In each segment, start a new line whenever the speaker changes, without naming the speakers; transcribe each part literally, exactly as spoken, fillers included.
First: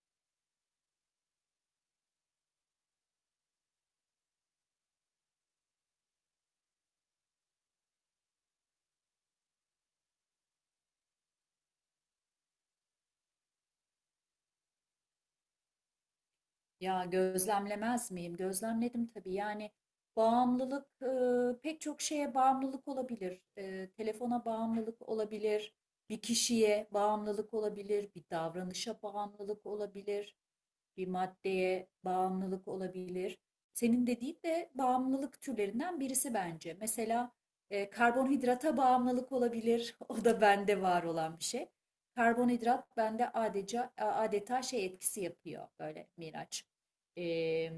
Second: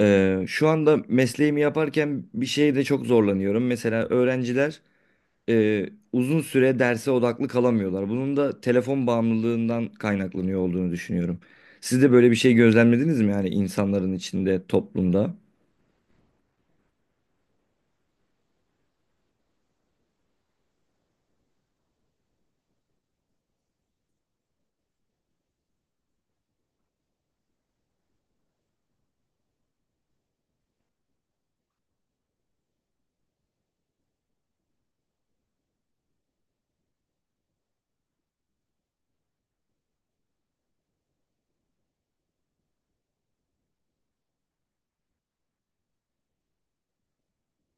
Ee, şu anda mesleğimi yaparken bir şeyde çok zorlanıyorum. Mesela öğrenciler e, uzun süre derse odaklı kalamıyorlar. Bunun da telefon bağımlılığından kaynaklanıyor olduğunu düşünüyorum. Siz de böyle bir şey gözlemlediniz mi, yani insanların içinde, toplumda?
Ya gözlemlemez miyim? Gözlemledim tabii. Yani bağımlılık e, pek çok şeye bağımlılık olabilir. E, telefona bağımlılık olabilir, bir kişiye bağımlılık olabilir, bir davranışa bağımlılık olabilir, bir maddeye bağımlılık olabilir. Senin dediğin de bağımlılık türlerinden birisi bence. Mesela e, karbonhidrata bağımlılık olabilir. O da bende var olan bir şey. Karbonhidrat bende adeta adeta şey etkisi yapıyor böyle Miraç. E,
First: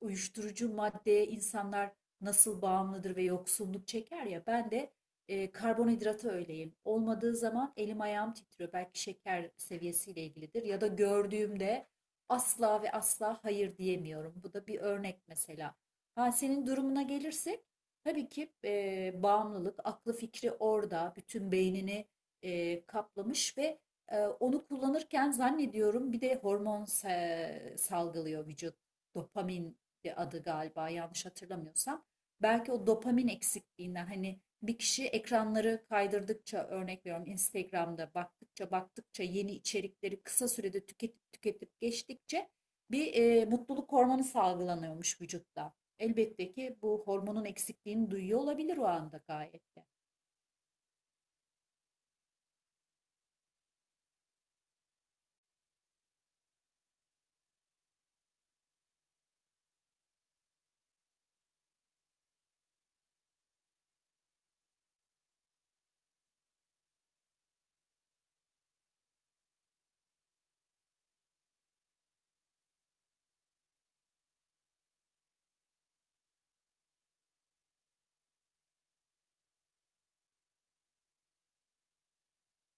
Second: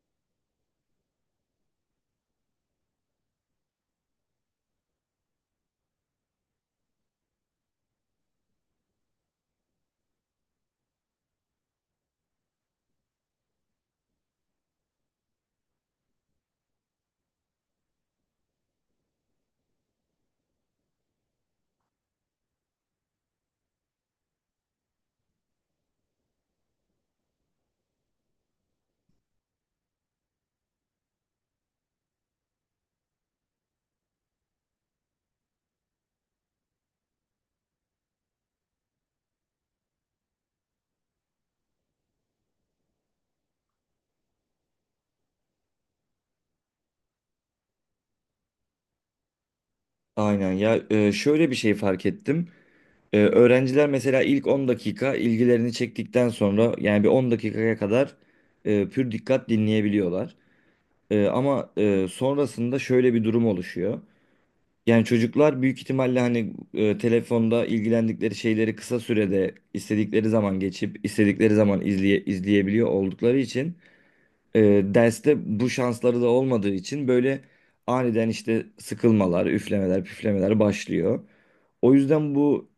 uyuşturucu maddeye insanlar nasıl bağımlıdır ve yoksunluk çeker ya ben de e, karbonhidrata öyleyim. Olmadığı zaman elim ayağım titriyor. Belki şeker seviyesiyle ilgilidir ya da gördüğümde asla ve asla hayır diyemiyorum. Bu da bir örnek mesela. Ha, senin durumuna gelirsek tabii ki e, bağımlılık, aklı fikri orada, bütün beynini e, kaplamış ve e, onu kullanırken zannediyorum bir de hormon sa- salgılıyor vücut. Dopamin de adı galiba, yanlış hatırlamıyorsam. Belki o dopamin eksikliğinden hani bir kişi ekranları kaydırdıkça, örnek veriyorum, Instagram'da baktıkça baktıkça yeni içerikleri kısa sürede tüketip tüketip geçtikçe bir e, mutluluk hormonu salgılanıyormuş vücutta. Elbette ki bu hormonun eksikliğini duyuyor olabilir o anda gayet de.
Aynen ya, e, şöyle bir şey fark ettim. E, öğrenciler mesela ilk on dakika ilgilerini çektikten sonra, yani bir on dakikaya kadar e, pür dikkat dinleyebiliyorlar. E, ama e, sonrasında şöyle bir durum oluşuyor. Yani çocuklar büyük ihtimalle hani, e, telefonda ilgilendikleri şeyleri kısa sürede istedikleri zaman geçip istedikleri zaman izleye, izleyebiliyor oldukları için, e, derste bu şansları da olmadığı için, böyle aniden işte sıkılmalar, üflemeler, püflemeler başlıyor. O yüzden bu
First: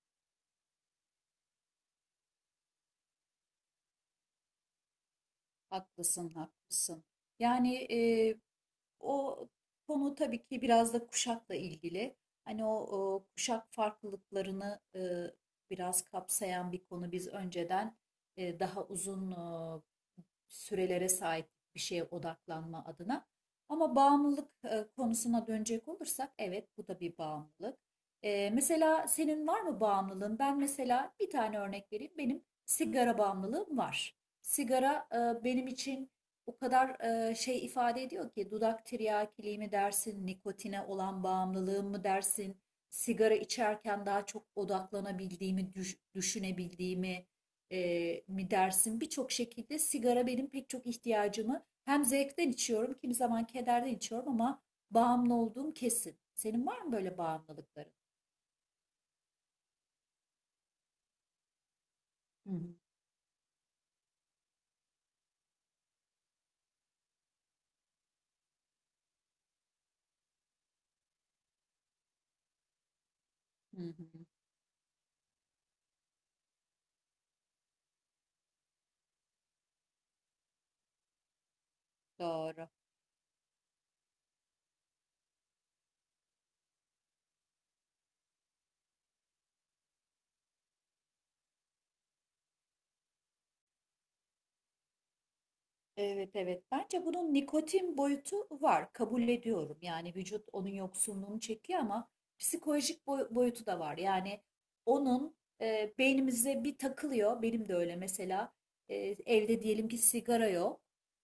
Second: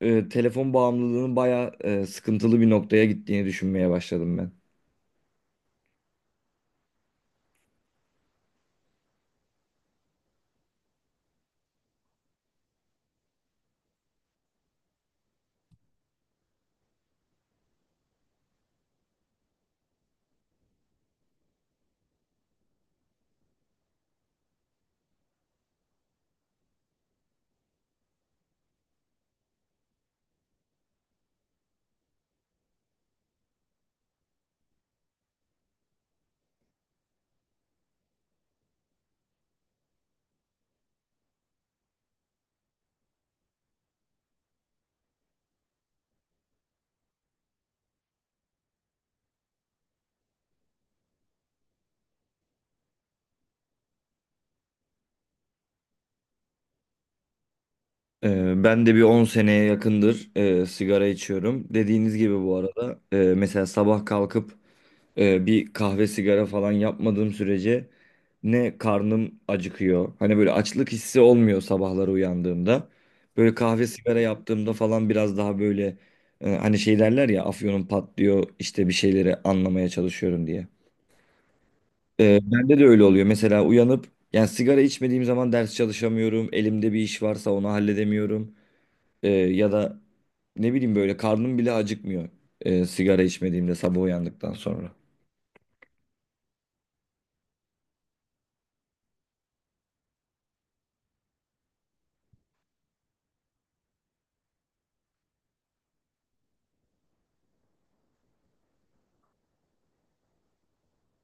e, telefon bağımlılığının bayağı e, sıkıntılı bir noktaya gittiğini düşünmeye başladım ben.
Haklısın, haklısın. Yani e, o konu tabii ki biraz da kuşakla ilgili. Hani o, o kuşak farklılıklarını e, biraz kapsayan bir konu. Biz önceden e, daha uzun e, sürelere sahip bir şeye odaklanma adına. Ama bağımlılık e, konusuna dönecek olursak evet, bu da bir bağımlılık. E, mesela senin var mı bağımlılığın? Ben mesela bir tane örnek vereyim. Benim sigara bağımlılığım var. Sigara e, benim için o kadar e, şey ifade ediyor ki dudak tiryakiliği mi dersin, nikotine olan bağımlılığım mı dersin, sigara içerken daha çok odaklanabildiğimi, düş- düşünebildiğimi e, mi dersin? Birçok şekilde sigara benim pek çok ihtiyacımı, hem zevkten içiyorum, kimi zaman kederden içiyorum, ama bağımlı olduğum kesin. Senin var mı böyle bağımlılıkların?
E, ben de bir on seneye yakındır e, sigara içiyorum. Dediğiniz gibi
Hı
bu
hı.
arada, e, mesela sabah kalkıp Ee, bir kahve sigara falan yapmadığım sürece ne karnım acıkıyor. Hani böyle açlık hissi olmuyor sabahları uyandığımda. Böyle
Hı
kahve sigara
hı,
yaptığımda falan biraz daha böyle, e, hani şey derler ya, afyonum patlıyor işte, bir şeyleri anlamaya çalışıyorum diye. Ee,
doğru.
bende de öyle oluyor. Mesela uyanıp, yani sigara içmediğim zaman ders çalışamıyorum. Elimde bir iş varsa onu halledemiyorum. Ee, ya da ne bileyim, böyle karnım bile acıkmıyor e, sigara içmediğimde sabah uyandıktan sonra.
Evet, evet. Bence bunun nikotin boyutu var. Kabul ediyorum. Yani vücut onun yoksunluğunu çekiyor, ama psikolojik boy- boyutu da var. Yani onun e, beynimize bir takılıyor. Benim de öyle mesela. E, evde diyelim ki sigara yok.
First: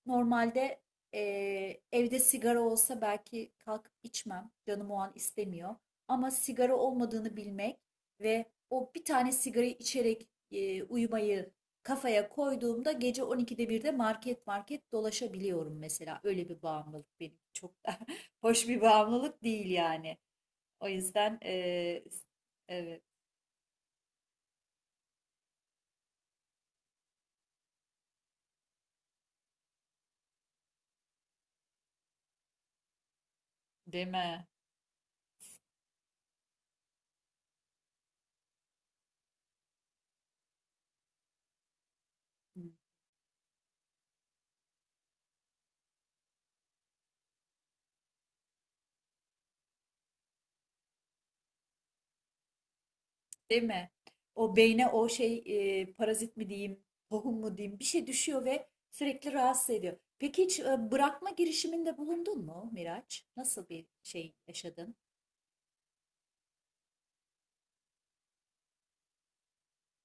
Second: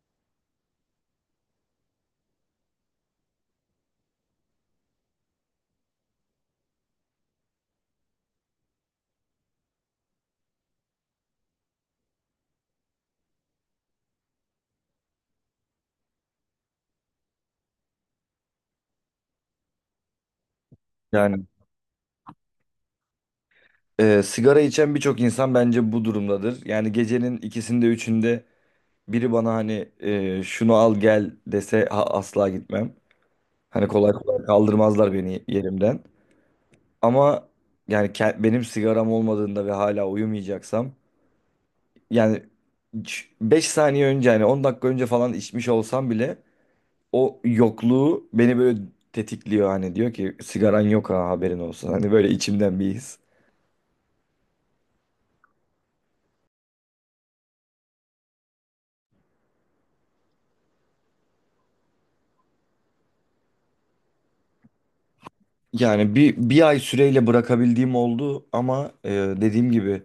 Normalde e, evde sigara olsa belki kalkıp içmem. Canım o an istemiyor. Ama sigara olmadığını bilmek ve o bir tane sigarayı içerek e, uyumayı kafaya koyduğumda gece on ikide birde market market dolaşabiliyorum mesela. Öyle bir bağımlılık benim, çok da hoş bir bağımlılık değil yani. O yüzden
Yani,
eee evet,
Ee, sigara içen birçok insan bence bu durumdadır. Yani gecenin ikisinde üçünde biri bana hani e, şunu al gel dese ha- asla gitmem. Hani kolay
deme
kolay kaldırmazlar beni yerimden. Ama yani ke- benim sigaram olmadığında ve hala uyumayacaksam, yani beş saniye önce, hani on dakika önce falan içmiş olsam bile o yokluğu beni böyle tetikliyor, hani diyor ki sigaran yok, ha, haberin olsun. Hani böyle içimden bir his.
deme. O beyne o şey eee, parazit mi diyeyim, tohum mu diyeyim, bir şey düşüyor ve sürekli rahatsız ediyor. Peki hiç e, bırakma girişiminde bulundun mu Miraç? Nasıl bir şey yaşadın?
Yani bir, bir ay süreyle bırakabildiğim oldu ama e, dediğim gibi,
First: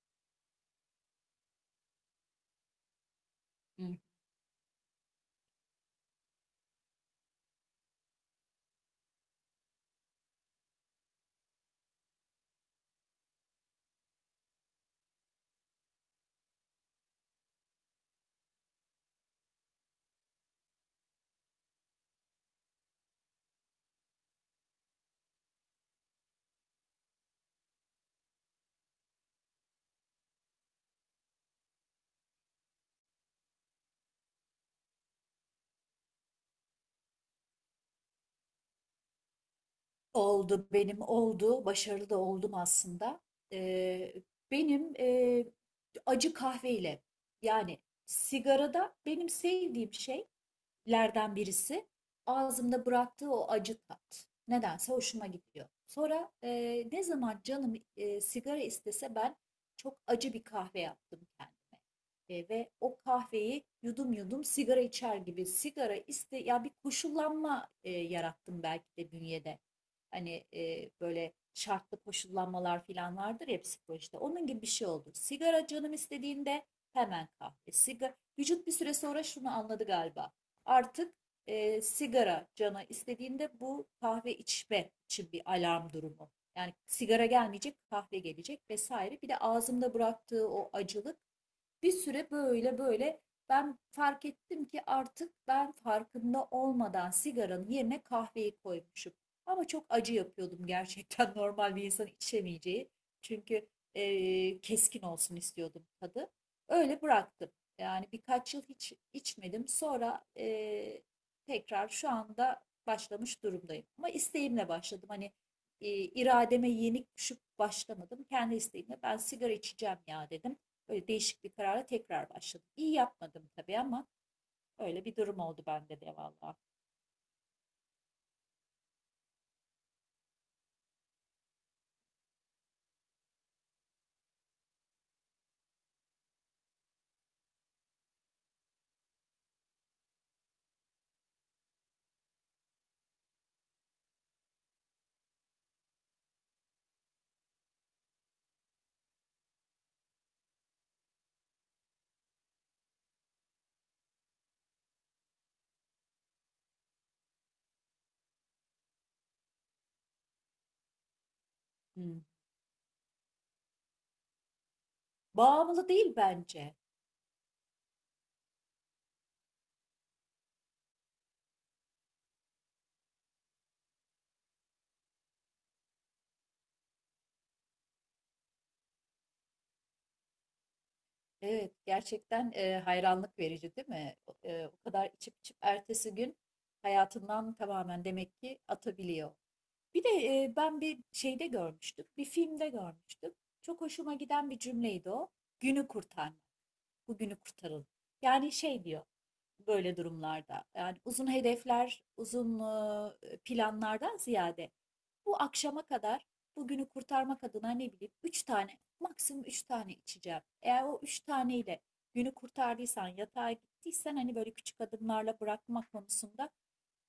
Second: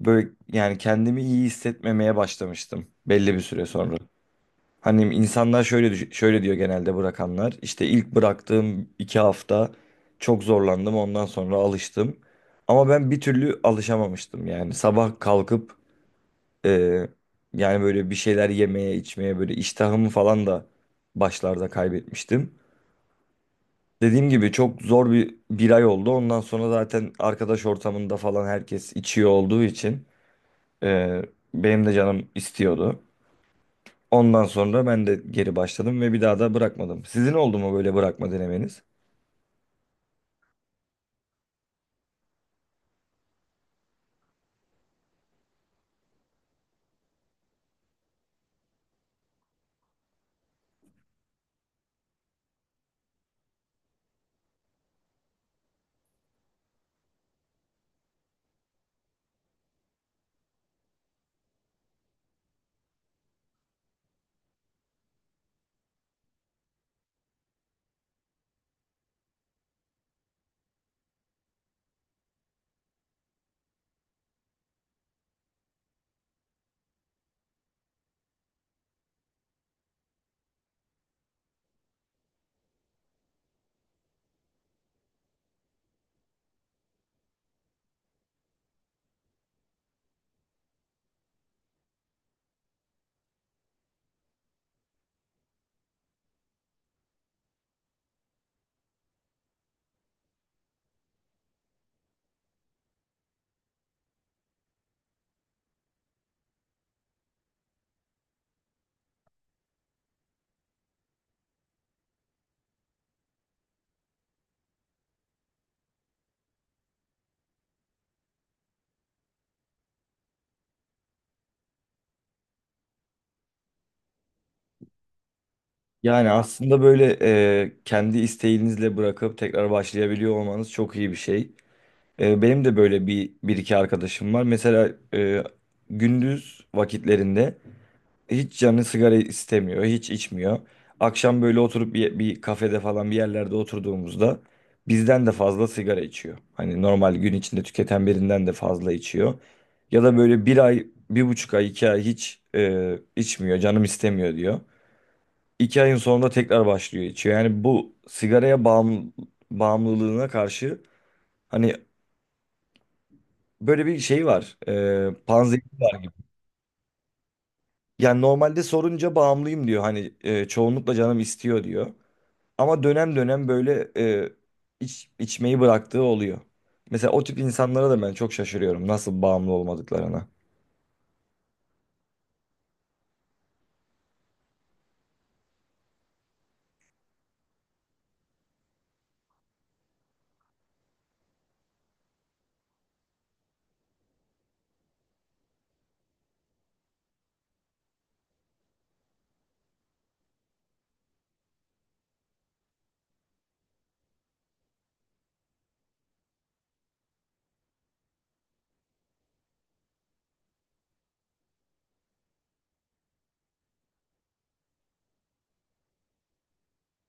böyle yani kendimi iyi hissetmemeye başlamıştım belli bir süre sonra. Hani insanlar şöyle düş- şöyle diyor genelde, bırakanlar: işte ilk bıraktığım iki hafta çok zorlandım, ondan sonra alıştım. Ama ben bir türlü alışamamıştım, yani sabah kalkıp e, yani böyle bir şeyler yemeye içmeye, böyle iştahımı falan da başlarda kaybetmiştim. Dediğim gibi çok zor bir bir ay oldu. Ondan sonra zaten arkadaş ortamında falan herkes içiyor olduğu için e, benim de canım istiyordu. Ondan sonra ben de geri başladım ve bir daha da bırakmadım. Sizin oldu mu böyle bırakma denemeniz?
Oldu, benim oldu. Başarılı da oldum aslında. Ee, benim e, acı kahveyle, yani sigarada benim sevdiğim şey lerden birisi ağzımda bıraktığı o acı tat. Nedense hoşuma gidiyor. Sonra e, ne zaman canım e, sigara istese ben çok acı bir kahve yaptım kendime. E, ve o kahveyi yudum yudum sigara içer gibi sigara iste ya, bir koşullanma e, yarattım belki de bünyede. Hani e, böyle şartlı koşullanmalar falan vardır ya psikolojide. Onun gibi bir şey oldu. Sigara canım istediğinde hemen kahve. Sigara, vücut bir süre sonra şunu anladı galiba. Artık e, sigara cana istediğinde bu kahve içme için bir alarm durumu. Yani sigara gelmeyecek, kahve gelecek vesaire. Bir de ağzımda bıraktığı o acılık, bir süre böyle böyle ben fark ettim ki artık ben farkında olmadan sigaranın yerine kahveyi koymuşum. Ama çok acı yapıyordum gerçekten normal bir insan içemeyeceği. Çünkü eee, keskin olsun istiyordum tadı. Öyle bıraktım. Yani birkaç yıl hiç içmedim. Sonra eee, tekrar şu anda başlamış durumdayım. Ama isteğimle başladım. Hani e, irademe yenik düşüp başlamadım. Kendi isteğimle ben sigara içeceğim ya dedim. Böyle değişik bir karara tekrar başladım. İyi yapmadım tabii ama öyle bir durum oldu bende de
Yani
valla.
aslında böyle e, kendi isteğinizle bırakıp tekrar başlayabiliyor olmanız çok iyi bir şey. E, benim de böyle bir, bir iki arkadaşım var. Mesela e, gündüz vakitlerinde hiç canı sigara istemiyor, hiç içmiyor. Akşam böyle oturup bir, bir kafede falan bir yerlerde oturduğumuzda bizden de fazla sigara içiyor. Hani normal gün içinde tüketen birinden de fazla içiyor. Ya da böyle bir ay, bir buçuk ay, iki ay hiç e, içmiyor, canım istemiyor diyor. İki ayın sonunda tekrar başlıyor içiyor. Yani bu sigaraya bağım, bağımlılığına karşı hani
Hmm.
böyle bir şey var, e, panzehir
Bağımlı
var gibi.
değil bence.
Yani normalde sorunca bağımlıyım diyor. Hani e, çoğunlukla canım istiyor diyor. Ama dönem dönem böyle e, iç, içmeyi bıraktığı oluyor. Mesela o tip insanlara da ben çok şaşırıyorum nasıl bağımlı olmadıklarına.
Evet, gerçekten e, hayranlık verici değil mi? O- e, o kadar içip içip ertesi gün hayatından tamamen demek ki atabiliyor. Bir de e, ben bir şeyde görmüştüm, bir filmde görmüştüm. Çok hoşuma giden bir cümleydi o. Günü kurtarmak, bugünü kurtarın. Yani şey diyor, böyle durumlarda. Yani uzun hedefler, uzun e, planlardan ziyade, bu akşama kadar bugünü kurtarmak adına, ne bileyim, üç tane, maksimum üç tane içeceğim. Eğer o üç taneyle günü kurtardıysan, yatağa gittiysen, hani böyle küçük adımlarla bırakma konusunda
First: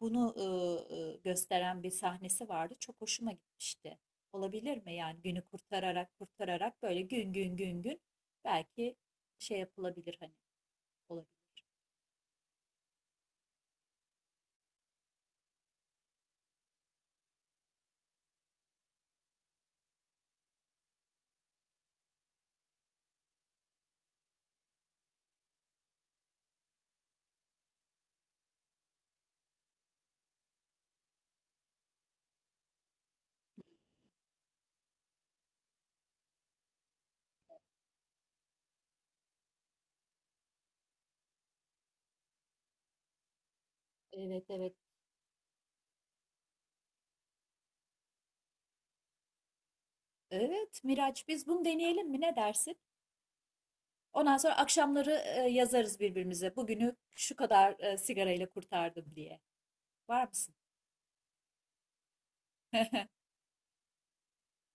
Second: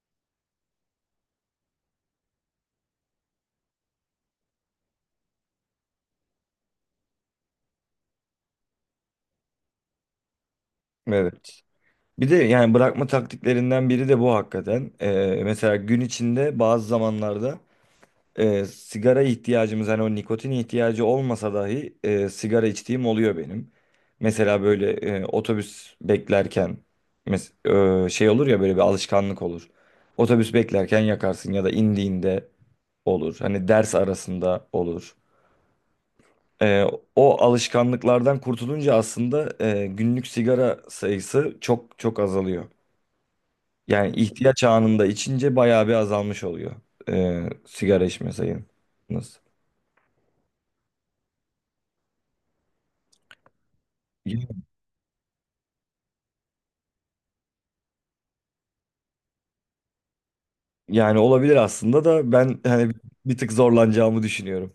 bunu e, e, gösteren bir sahnesi vardı. Çok hoşuma gitmişti. Olabilir mi yani günü kurtararak kurtararak böyle gün gün gün gün belki şey yapılabilir hani, olabilir.
Evet. Bir de yani bırakma taktiklerinden biri de bu hakikaten. E, mesela gün içinde bazı zamanlarda e, sigara ihtiyacımız, hani o nikotin ihtiyacı olmasa dahi, e, sigara içtiğim oluyor benim. Mesela böyle e, otobüs beklerken mes- e, şey olur ya, böyle bir alışkanlık olur. Otobüs beklerken yakarsın ya da indiğinde olur. Hani ders arasında olur. Ee, O alışkanlıklardan kurtulunca aslında e, günlük sigara sayısı çok çok azalıyor. Yani
Evet,
ihtiyaç
evet.
anında içince bayağı bir azalmış oluyor e, sigara içme sayınız.
Evet Miraç, biz bunu deneyelim mi, ne dersin? Ondan
Yani
sonra akşamları e, yazarız birbirimize. Bugünü şu kadar e, sigarayla kurtardım diye. Var mısın?
yani olabilir aslında, da ben hani bir tık zorlanacağımı düşünüyorum.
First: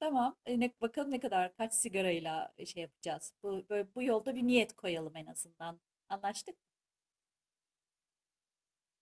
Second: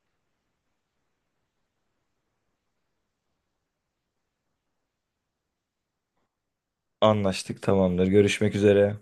Tamam. E, ne, bakalım ne kadar, kaç sigarayla şey yapacağız. Bu, böyle, bu yolda bir niyet koyalım en azından. Anlaştık mı?
Anlaştık, tamamdır. Görüşmek üzere.